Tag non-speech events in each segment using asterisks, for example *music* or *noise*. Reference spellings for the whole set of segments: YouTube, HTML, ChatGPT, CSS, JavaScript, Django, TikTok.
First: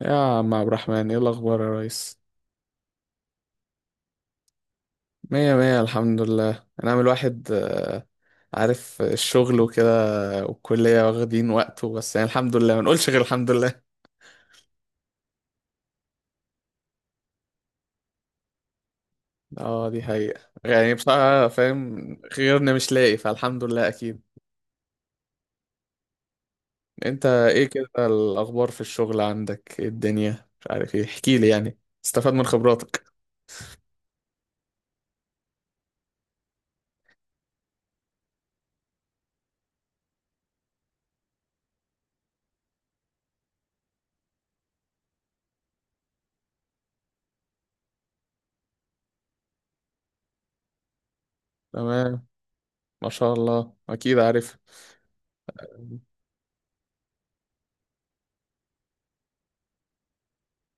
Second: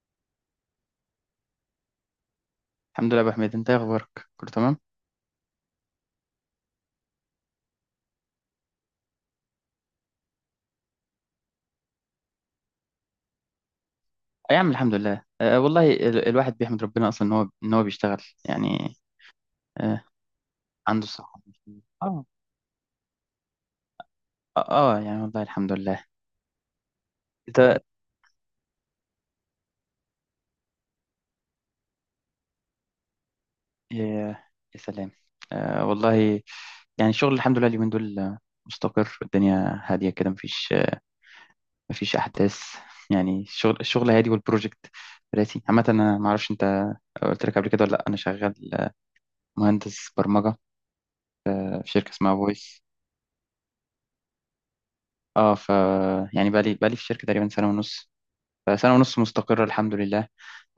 يا عم عبد الرحمن ايه الاخبار يا ريس؟ الحمد لله يا ابو حميد، انت ايه اخبارك؟ كله تمام. مية مية الحمد لله. انا عامل واحد عارف الشغل وكده، والكلية واخدين وقته، بس يعني الحمد لله، ما نقولش غير الحمد لله. يا عم الحمد لله. والله الواحد بيحمد ربنا اصلا ان هو بيشتغل يعني. اه دي أه، حقيقة، يعني عنده الصحه. بصراحة فاهم، اه. غيرنا مش لاقي، فالحمد لله اكيد. اه. يعني والله الحمد لله. انت ايه انت. كده الاخبار في الشغل؟ عندك ايه الدنيا؟ مش عارف ايه، احكيلي يعني استفاد من خبراتك. يا. يا سلام. أه والله، يعني الشغل الحمد لله اليومين دول مستقر. الدنيا هاديه كده، مفيش مفيش احداث. يعني الشغل هادي، والبروجكت راسي عامه. انا ما اعرفش انت قلت لك قبل كده ولا لا. انا شغال مهندس برمجه في شركه تمام، اسمها فويس. ما شاء الله، اكيد عارف اه ف، يعني بقالي في الشركة تقريبا سنة ونص. فسنة ونص مستقرة الحمد لله.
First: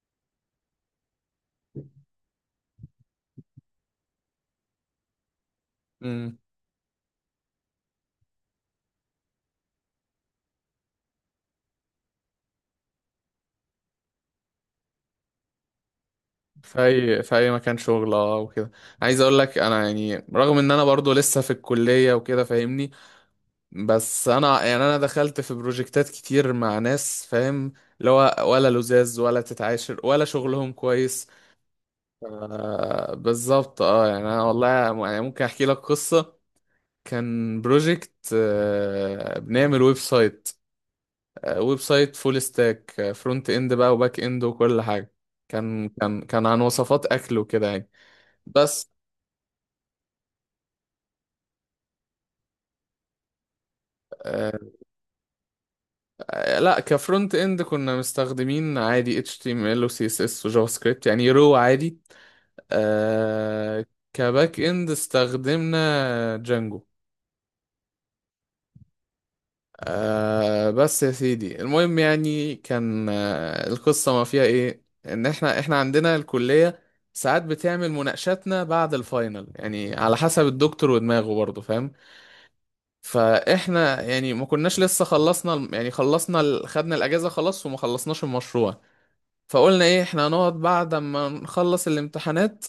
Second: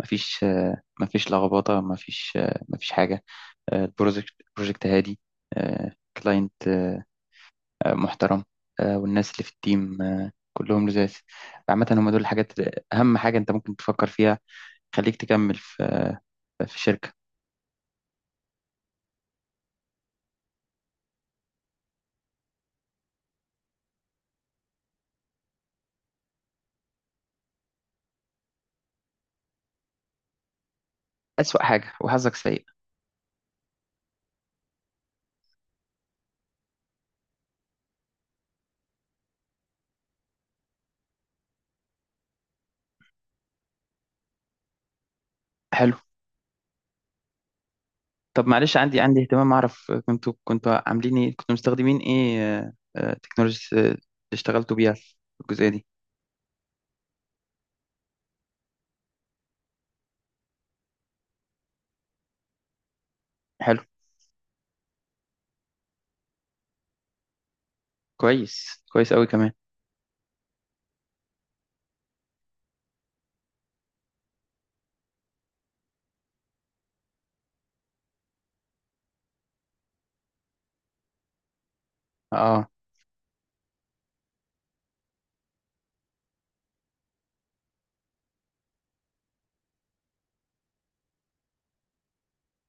مفيش، لخبطة، مفيش حاجة. البروجكت بروجكت هادي، آه، كلاينت محترم، والناس اللي في التيم كلهم لزاز. عامة هم دول الحاجات أهم حاجة أنت ممكن تفكر فيها. خليك تكمل في في في الشركة. اي في اي مكان شغل اه وكده. عايز اقول لك انا يعني رغم ان انا برضو لسه في الكليه وكده، فاهمني؟ بس انا يعني انا دخلت في بروجكتات كتير مع ناس، فاهم، اللي هو ولا لزاز ولا تتعاشر ولا شغلهم كويس. أسوأ حاجة وحظك سيء. آه بالظبط، اه يعني انا والله يعني ممكن احكي لك قصه. كان بروجكت آه بنعمل ويب سايت، آه ويب سايت فول ستاك، آه فرونت اند بقى وباك اند وكل حاجه. كان حلو. كان كان عن وصفات اكل وكده يعني. طب معلش، بس عندي اهتمام أعرف كنتوا عاملين إيه، كنتوا مستخدمين إيه؟ تكنولوجيا اللي آه، اشتغلتوا بيها في الجزئية دي. لا، كفرونت اند كنا مستخدمين عادي HTML و CSS و جافا سكريبت يعني رو عادي. حلو. آه، كباك اند استخدمنا جانجو. كويس، كويس قوي كمان. آه بس يا سيدي المهم، يعني كان آه القصة ما فيها ايه، ان احنا عندنا الكلية ساعات بتعمل مناقشاتنا بعد الفاينل، يعني على حسب الدكتور ودماغه برضه، فاهم؟ اه فاحنا يعني ما كناش لسه خلصنا، يعني خلصنا ال- خدنا الاجازة خلاص وما خلصناش المشروع. فقلنا ايه، احنا هنقعد بعد ما نخلص الامتحانات،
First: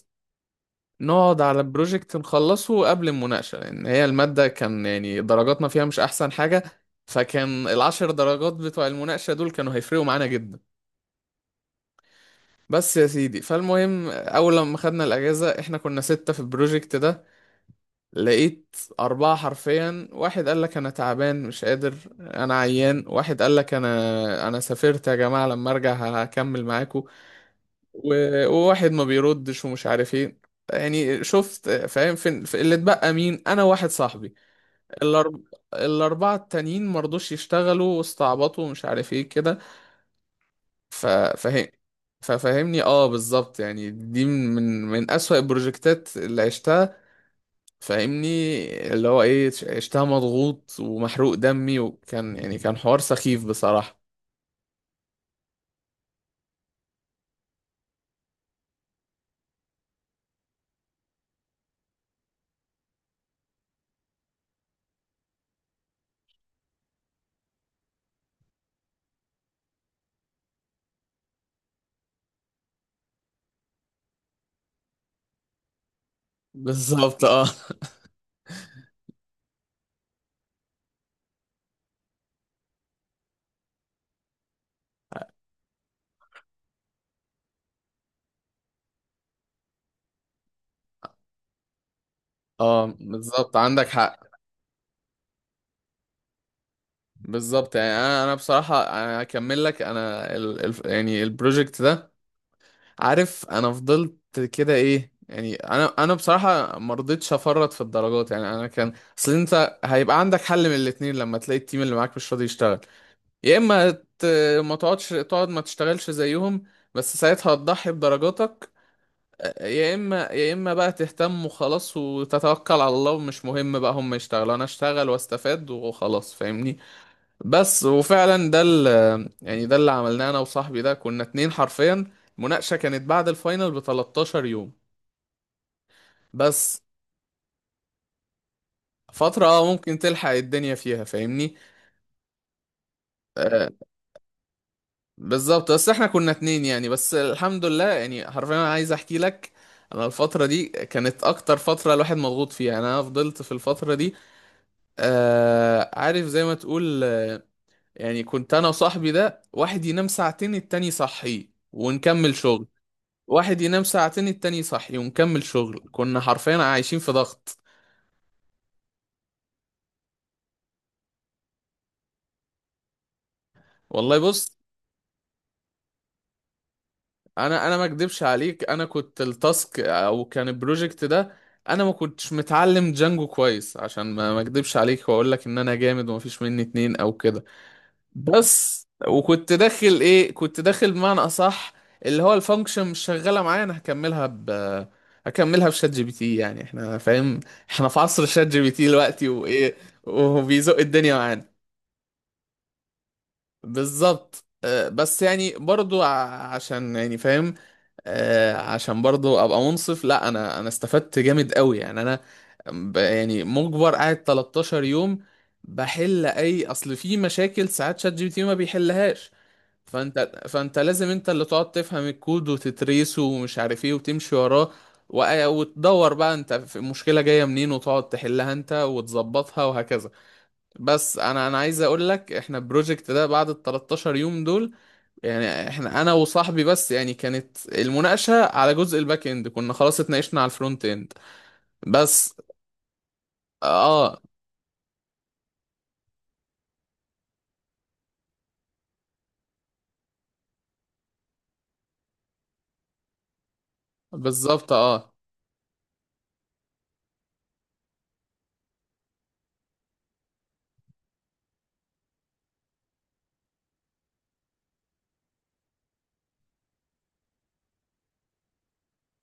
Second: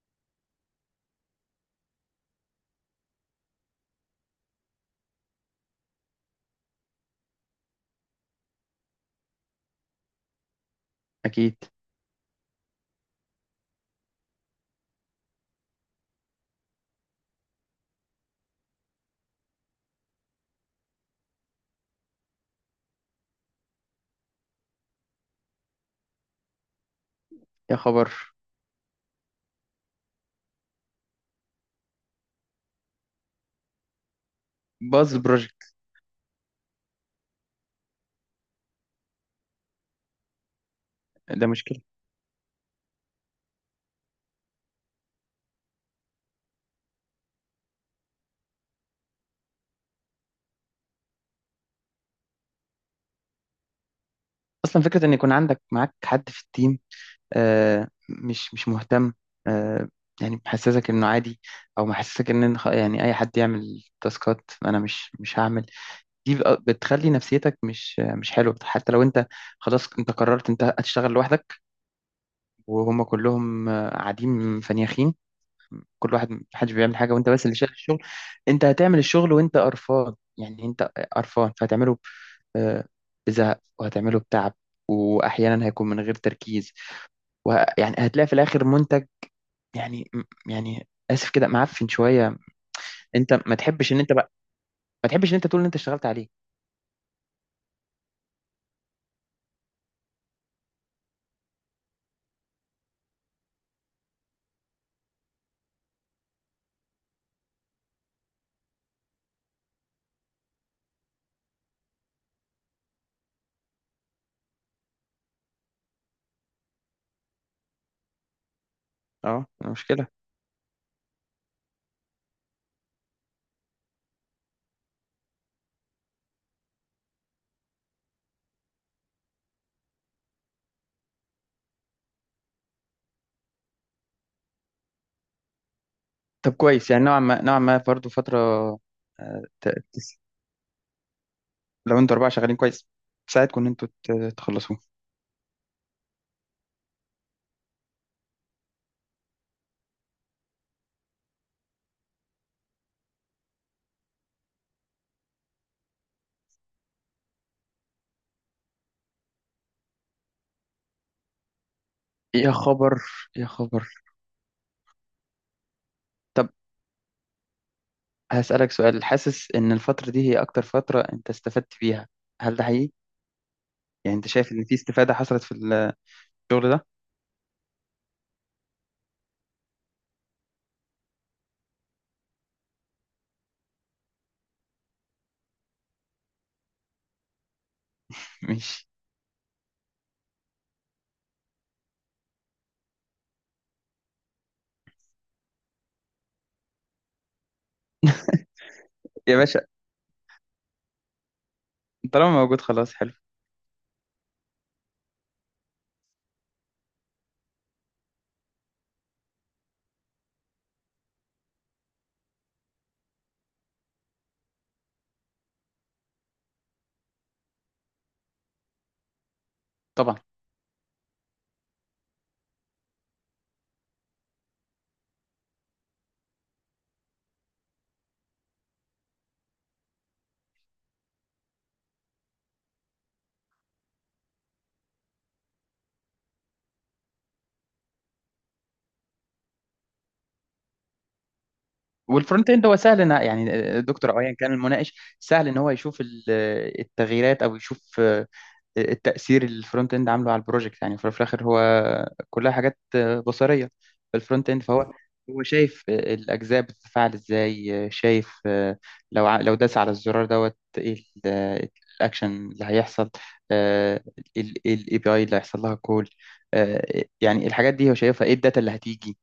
نقعد على بروجكت نخلصه قبل المناقشة، لأن هي المادة كان يعني درجاتنا فيها مش أحسن حاجة. فكان العشر درجات بتوع المناقشة دول كانوا هيفرقوا معانا جدا. اكيد. بس يا سيدي فالمهم، أول لما خدنا الأجازة احنا كنا ستة في البروجكت ده. لقيت أربعة حرفيا، واحد قال لك أنا تعبان مش قادر، أنا عيان، واحد قال لك أنا سافرت يا جماعة، لما أرجع هكمل معاكم، يا خبر. و- وواحد ما بيردش ومش عارف ايه. يعني شفت، فاهم، فين في اللي اتبقى؟ مين؟ انا واحد صاحبي. باظ الأرب... البروجكت. الاربعه التانيين ما رضوش يشتغلوا، واستعبطوا ومش عارف ايه كده. ف... ده فاهم؟ مشكله. ففهمني، اه بالظبط يعني دي من من اسوأ البروجكتات اللي عشتها، فاهمني؟ اللي هو ايه، عشتها مضغوط ومحروق دمي، وكان يعني كان حوار سخيف بصراحة. اصلا فكره ان يكون عندك معاك حد في التيم آه مش مهتم، آه يعني محسسك انه عادي، او محسسك ان يعني اي حد يعمل تاسكات انا مش هعمل. دي بقى بتخلي نفسيتك مش مش حلوه. حتى لو انت خلاص انت قررت انت هتشتغل لوحدك، وهم كلهم قاعدين فنيخين، كل واحد محدش بيعمل حاجه بالظبط وانت بس اه. اللي شايل الشغل. انت هتعمل الشغل وانت قرفان. يعني انت قرفان فهتعمله آه، بزهق، وهتعمله بتعب، واحيانا هيكون من غير تركيز. ويعني هتلاقي في الاخر منتج يعني، يعني اسف كده، معفن شويه. *laughs* اه انت ما بالظبط عندك تحبش ان انت حق. بقى ما تحبش ان انت تقول ان انت اشتغلت عليه. بالظبط، يعني انا بصراحه انا هكمل لك، انا ال ال يعني البروجكت ده، عارف انا فضلت كده ايه، يعني انا بصراحه ما رضيتش افرط في الدرجات، يعني انا كان، اصل انت هيبقى عندك حل من الاتنين لما تلاقي التيم اللي معاك مش راضي يشتغل. يا اما ت- ما تقعدش، تقعد ما تشتغلش زيهم، بس ساعتها هتضحي بدرجاتك. اه يا مشكله. اما يا اما بقى تهتم وخلاص، وتتوكل على الله، ومش مهم بقى هم يشتغلوا، انا اشتغل واستفاد وخلاص، فاهمني؟ بس وفعلا ده ال- يعني ده اللي عملناه انا وصاحبي ده، كنا اتنين حرفيا. المناقشة كانت بعد الفاينل ب 13 يوم طب بس. كويس، يعني نوعا ما، نوعا ما برضه فتره. آه، فترة اه ت- ممكن تس- تلحق الدنيا فيها، فاهمني؟ لو انتوا اربعه شغالين كويس تساعدكم ان آه تخلصوه. بالظبط، بس احنا كنا اتنين يعني، بس الحمد لله، يعني حرفيا انا عايز احكي لك، انا الفترة دي كانت اكتر فترة الواحد مضغوط فيها، يعني انا فضلت في الفترة دي آه، عارف زي ما تقول يعني كنت انا وصاحبي ده، واحد ينام ساعتين التاني يصحيه ونكمل يا شغل، خبر. يا واحد ينام خبر. ساعتين التاني يصحي ونكمل شغل. كنا حرفيا عايشين في ضغط. هسألك سؤال، حاسس إن الفترة دي هي أكتر فترة أنت استفدت فيها؟ هل ده حقيقي؟ يعني والله أنت شايف بص، إن في استفادة حصلت في الشغل ده؟ انا ما اكدبش عليك، انا كنت التاسك او كان البروجكت ده، انا ما كنتش متعلم جانجو كويس، عشان ما اكدبش عليك واقول لك ان انا جامد وما فيش مني اتنين او كده. ماشي. بس وكنت داخل ايه، كنت داخل بمعنى اصح اللي هو الفانكشن مش شغاله معايا، انا هكملها بشات جي بي تي، يعني احنا فاهم، احنا في عصر شات جي بي تي دلوقتي يا باشا. وايه، وبيزق الدنيا معانا. طالما موجود خلاص حلو. بالظبط آه، بس يعني برضو عشان يعني فاهم، عشان برضو ابقى منصف، لا انا استفدت جامد قوي، يعني انا يعني مجبر قاعد 13 يوم بحل اي، اصل في مشاكل ساعات شات جي بي تي ما بيحلهاش، طبعا. فانت لازم انت اللي تقعد تفهم الكود وتتريسه ومش عارف ايه وتمشي وراه، وتدور بقى انت في المشكلة جاية منين، وتقعد تحلها انت وتظبطها وهكذا. بس انا عايز اقول لك، احنا البروجكت ده بعد ال 13 يوم دول يعني احنا انا وصاحبي بس، يعني كانت المناقشه على جزء الباك اند، كنا خلاص اتناقشنا على الفرونت اند بس. والفرونت اند هو سهل إن يعني دكتور اه أو أيا كان المناقش سهل إن هو يشوف التغييرات، أو يشوف التأثير اللي الفرونت اند عامله على البروجكت. يعني في الآخر هو كلها حاجات بصرية في الفرونت اند، بالظبط. فهو اه هو شايف الأجزاء بتتفاعل إزاي، شايف لو لو داس على الزرار دوت إيه الأكشن اللي هيحصل، الاي بي اي اللي هيحصل لها كول. يعني الحاجات دي هو شايفها، ايه الداتا اللي هتيجي.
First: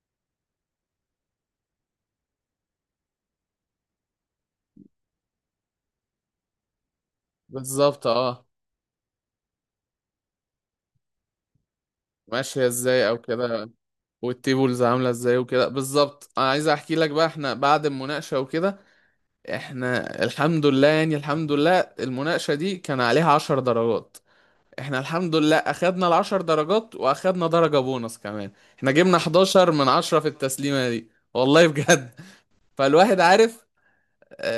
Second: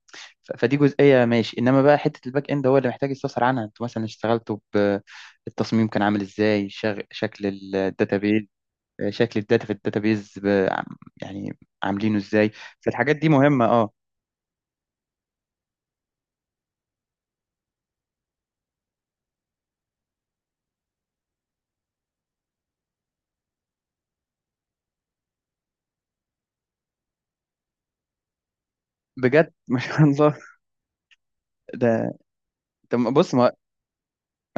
فدي جزئية ماشي. انما بقى حتة الباك اند هو اللي محتاج يستفسر عنها. انتوا مثلا اشتغلتوا بالتصميم كان عامل ازاي، شكل بالظبط الداتابيز، اه. شكل الداتا في الداتابيز، يعني عاملينه ازاي. ماشيه ازاي فالحاجات او دي مهمه كده. اه. والتيبلز عامله ازاي وكده، بالظبط انا عايز احكي لك بقى، احنا بعد المناقشه وكده، احنا الحمد لله يعني، الحمد لله المناقشه دي كان عليها 10 درجات، احنا الحمد لله اخدنا العشر درجات واخدنا درجة بونص كمان، احنا جبنا بجد *laughs* 11 ما من شاء 10 في الله. التسليمة دي. والله ده. بجد. *laughs* طب فالواحد بص ما عارف.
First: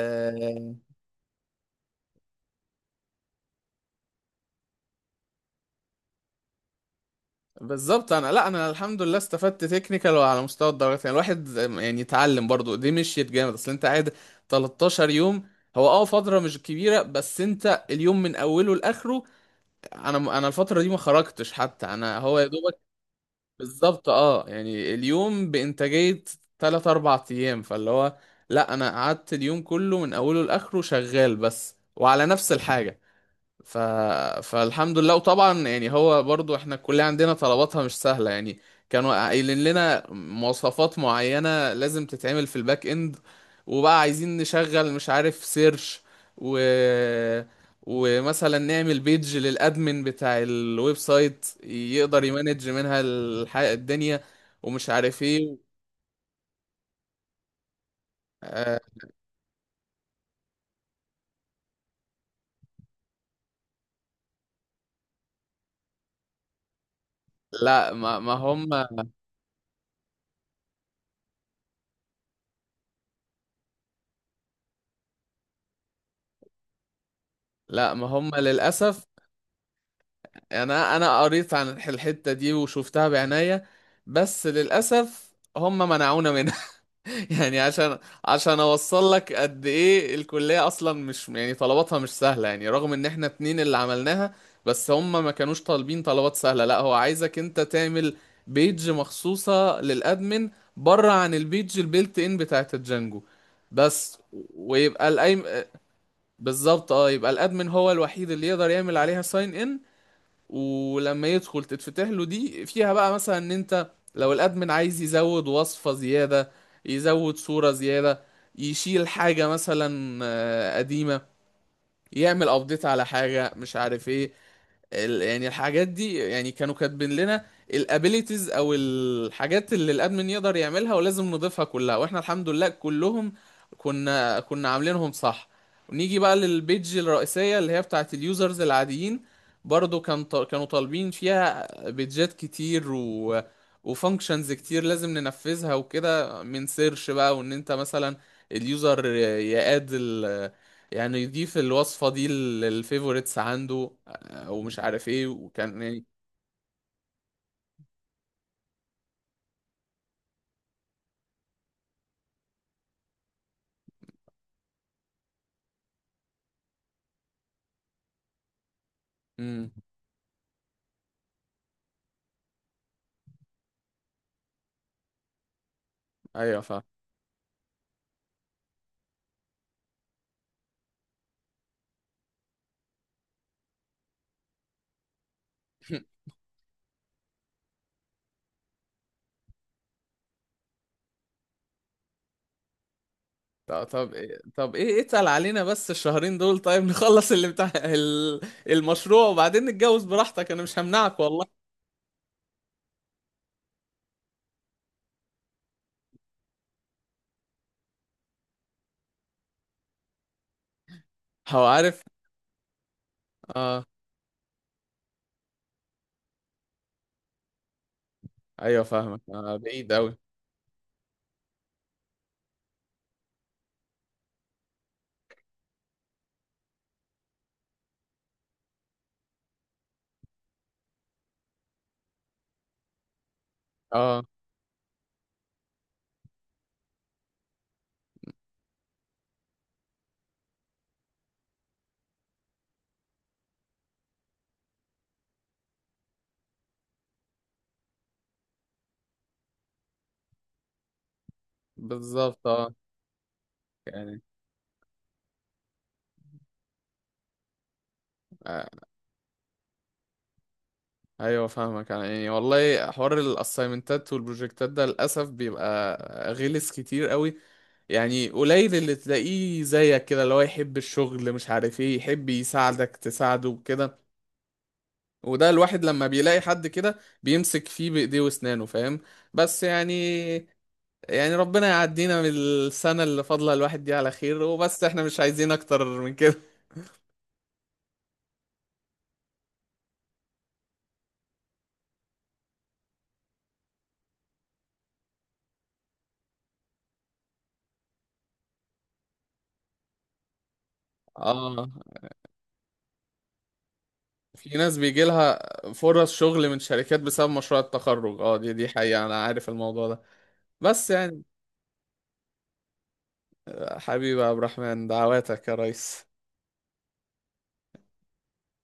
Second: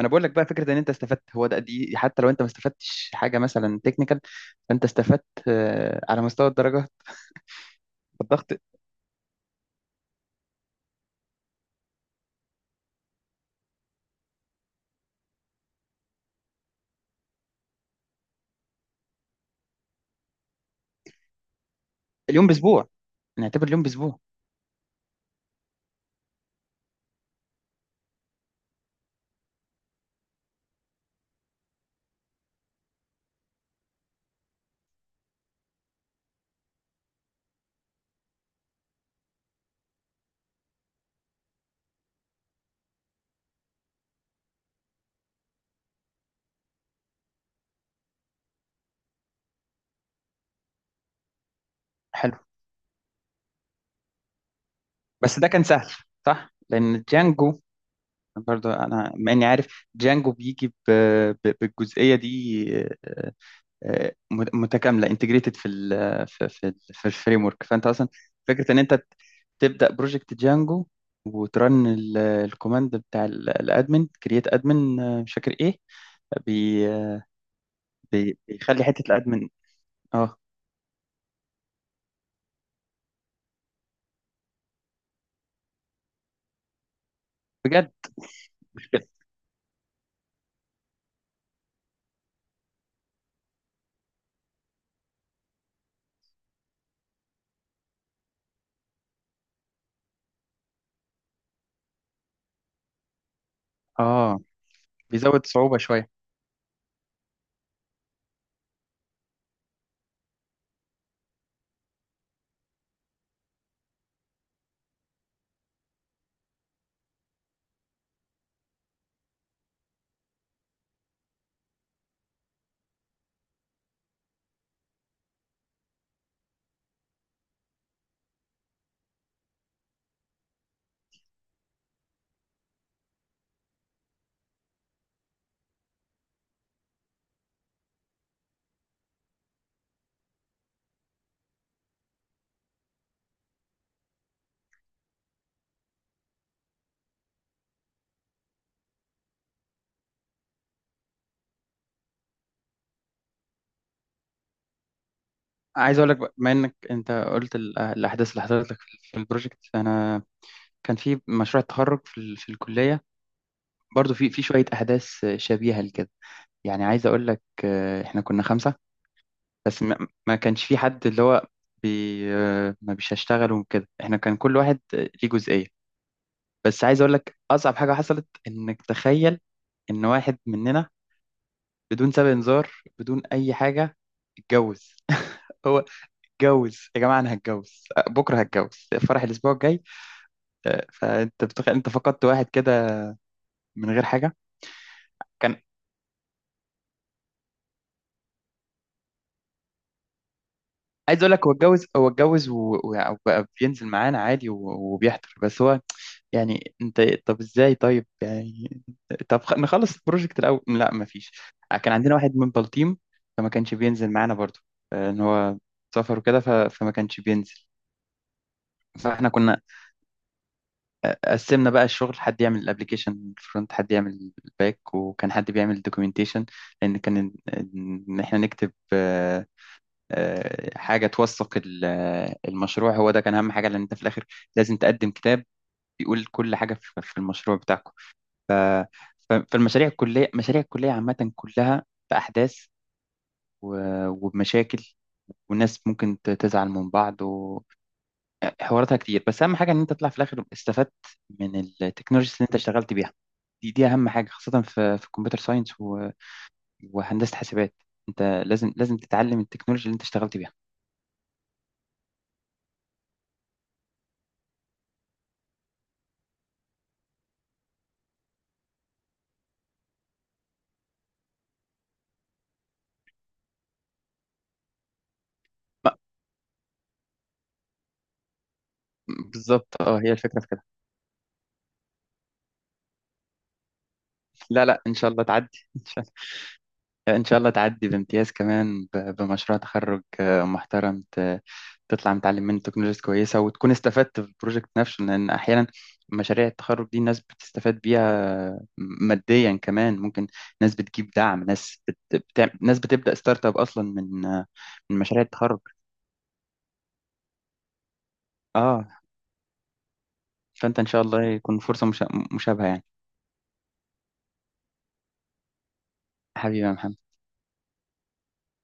انا بقول لك بقى، فكره ان انت استفدت هو ده. دي حتى لو انت ما استفدتش حاجه مثلا تكنيكال، فانت استفدت على مستوى الدرجه. بالظبط، انا لا الضغط. انا الحمد لله استفدت تكنيكال وعلى مستوى الدرجات، يعني الواحد يعني اتعلم برضو، دي مشيت جامد، اصل انت قاعد 13 يوم. هو اه فترة مش كبيرة، بس انت اليوم من اوله لاخره، انا الفترة دي ما خرجتش حتى، انا هو يا اليوم باسبوع، دوبك. نعتبر اليوم بالظبط باسبوع. اه، يعني اليوم بإنتاجية تلات أربع أيام، فاللي هو، لأ أنا قعدت اليوم كله من أوله لآخره شغال بس وعلى نفس الحاجة. ف... فالحمد لله. وطبعا يعني هو برضو احنا الكلية عندنا طلباتها مش سهلة يعني، كانوا قايلين لنا مواصفات معينة لازم تتعمل في الباك اند، وبقى عايزين نشغل مش عارف سيرش، و... ومثلا نعمل بيج للادمن بتاع الويب سايت يقدر حلو. يمانج منها الدنيا، ومش عارف بس ده كان ايه. سهل صح لان جانجو برضه، آه انا مع اني عارف جانجو بيجي بالجزئيه دي آه، متكامله، انتجريتد في في الفريم ورك. فانت لا اصلا ما هم، فكره ان انت تبدا بروجكت جانجو وترن الكوماند بتاع الادمن، كرييت ادمن، مش فاكر ايه، بي آه، لا ما هم بيخلي حته للأسف، الادمن. اه. يعني انا قريت عن الحتة دي وشفتها بعناية، بس للأسف هم منعونا منها. *laughs* يعني بجد. عشان اوصل لك قد ايه الكلية اصلا مش يعني طلباتها مش سهلة، يعني رغم ان احنا اتنين اللي عملناها، بس هم ما كانوش طالبين طلبات سهلة، لا هو عايزك انت تعمل بيج مخصوصة للادمن، بره عن البيج البيلت ان بتاعت الجانجو بس. اه ويبقى الايم، بيزود صعوبة شوية. بالظبط اه، يبقى الادمن هو الوحيد اللي يقدر يعمل عليها ساين ان، ولما يدخل تتفتح له دي فيها بقى مثلا ان انت لو الادمن عايز يزود وصفة زيادة، يزود صورة زيادة، يشيل حاجة مثلا قديمة، يعمل ابديت على حاجة مش عارف ايه، يعني الحاجات دي يعني كانوا كاتبين لنا الابيليتيز او الحاجات اللي الادمن يقدر يعملها ولازم نضيفها كلها، واحنا الحمد لله كلهم كنا عاملينهم صح. ونيجي بقى للبيج الرئيسية اللي هي بتاعت اليوزرز العاديين، برضو كان كانوا طالبين فيها بيجات كتير وفانكشنز كتير لازم ننفذها وكده، من سيرش بقى، وان انت مثلا اليوزر يقاد يعني يضيف الوصفة دي للفيفوريتس عنده، ومش عارف ايه وكان عايز ايه. اقول لك بقى، بما انك انت قلت الاحداث اللي حصلت لك في في البروجكت، انا كان في مشروع التخرج في في الكلية برضو في في شوية احداث شبيهة لكده. يعني عايز اقول لك احنا كنا خمسة. امم، بس ما كانش في حد اللي هو بي آه، ما بيش هشتغل وكده. احنا كان كل واحد ليه جزئية. ايوه فاهم. بس عايز اقول لك اصعب حاجة حصلت، انك تخيل ان واحد مننا بدون سابق انذار، بدون اي حاجة، اتجوز. *laughs* هو *laughs* اتجوز يا جماعة، انا هتجوز بكرة هتجوز، فرح الاسبوع الجاي. فانت بتخيل انت فقدت واحد كده طب من غير طب حاجة. إيه طب ايه اتقل كان علينا بس الشهرين دول طيب. *laughs* نخلص اللي بتاع المشروع وبعدين نتجوز براحتك، انا مش عايز همنعك اقول لك، هو والله. اتجوز، هو اتجوز وبقى بينزل معانا عادي، وبيحضر. بس هو يعني انت طب ازاي طيب، يعني طب نخلص البروجكت الاول. لا مفيش، هو كان عارف. عندنا واحد من بلطيم فما كانش اه. بينزل معانا برضو، ان هو سافر وكده، فما كانش بينزل. ايوه فاهمك فاحنا آه، كنا بعيد اوي. قسمنا بقى الشغل، حد يعمل الابليكيشن فرونت، حد يعمل الباك، وكان حد بيعمل الدوكيومنتيشن، لان كان ان إن احنا نكتب حاجة توثق المشروع. هو ده كان أهم حاجة، لأن أنت في اه الآخر لازم تقدم كتاب بيقول كل حاجة في في المشروع بتاعكم. فالمشاريع الكلية، مشاريع الكلية عامة كلها بأحداث وبمشاكل، والناس ممكن تزعل من بعض، وحواراتها كتير. بس أهم حاجة إن أنت تطلع في الآخر استفدت من التكنولوجيز بالظبط اللي أنت اه، اشتغلت بيها. دي دي أهم يعني حاجة، خاصة في في الكمبيوتر ساينس و- وهندسة حاسبات. أنت آه. لازم تتعلم التكنولوجيا اللي أنت اشتغلت بيها. ايوه فاهمك يعني والله حوار الاسايمنتات والبروجكتات ده للاسف بيبقى غلس كتير قوي، يعني قليل اللي تلاقيه زيك كده اللي هو يحب الشغل مش عارف ايه، يحب يساعدك تساعده وكده. وده الواحد لما بيلاقي حد كده بيمسك فيه بإيديه وأسنانه، فاهم؟ بس بالظبط اه، هي الفكرة في يعني، كده. يعني ربنا يعدينا من السنة اللي فاضلة الواحد دي على خير لا لا وبس، ان احنا شاء مش الله عايزين تعدي، أكتر ان شاء من كده. الله، ان شاء الله تعدي بامتياز كمان، بمشروع تخرج محترم، تطلع متعلم منه تكنولوجيز كويسه، وتكون استفدت في البروجكت نفسه. لان احيانا مشاريع التخرج دي الناس بتستفاد بيها ماديا كمان، ممكن ناس بتجيب دعم، اه ناس ناس بتبدا ستارت اب اصلا من في ناس من بيجي مشاريع لها التخرج. فرص شغل من شركات بسبب مشروع التخرج، اه دي دي اه حقيقة، أنا عارف الموضوع ده. فانت ان بس شاء يعني الله يكون فرصه مشابهه يعني. حبيبي يا عبد الرحمن دعواتك يا ريس. حبيبي يا محمد.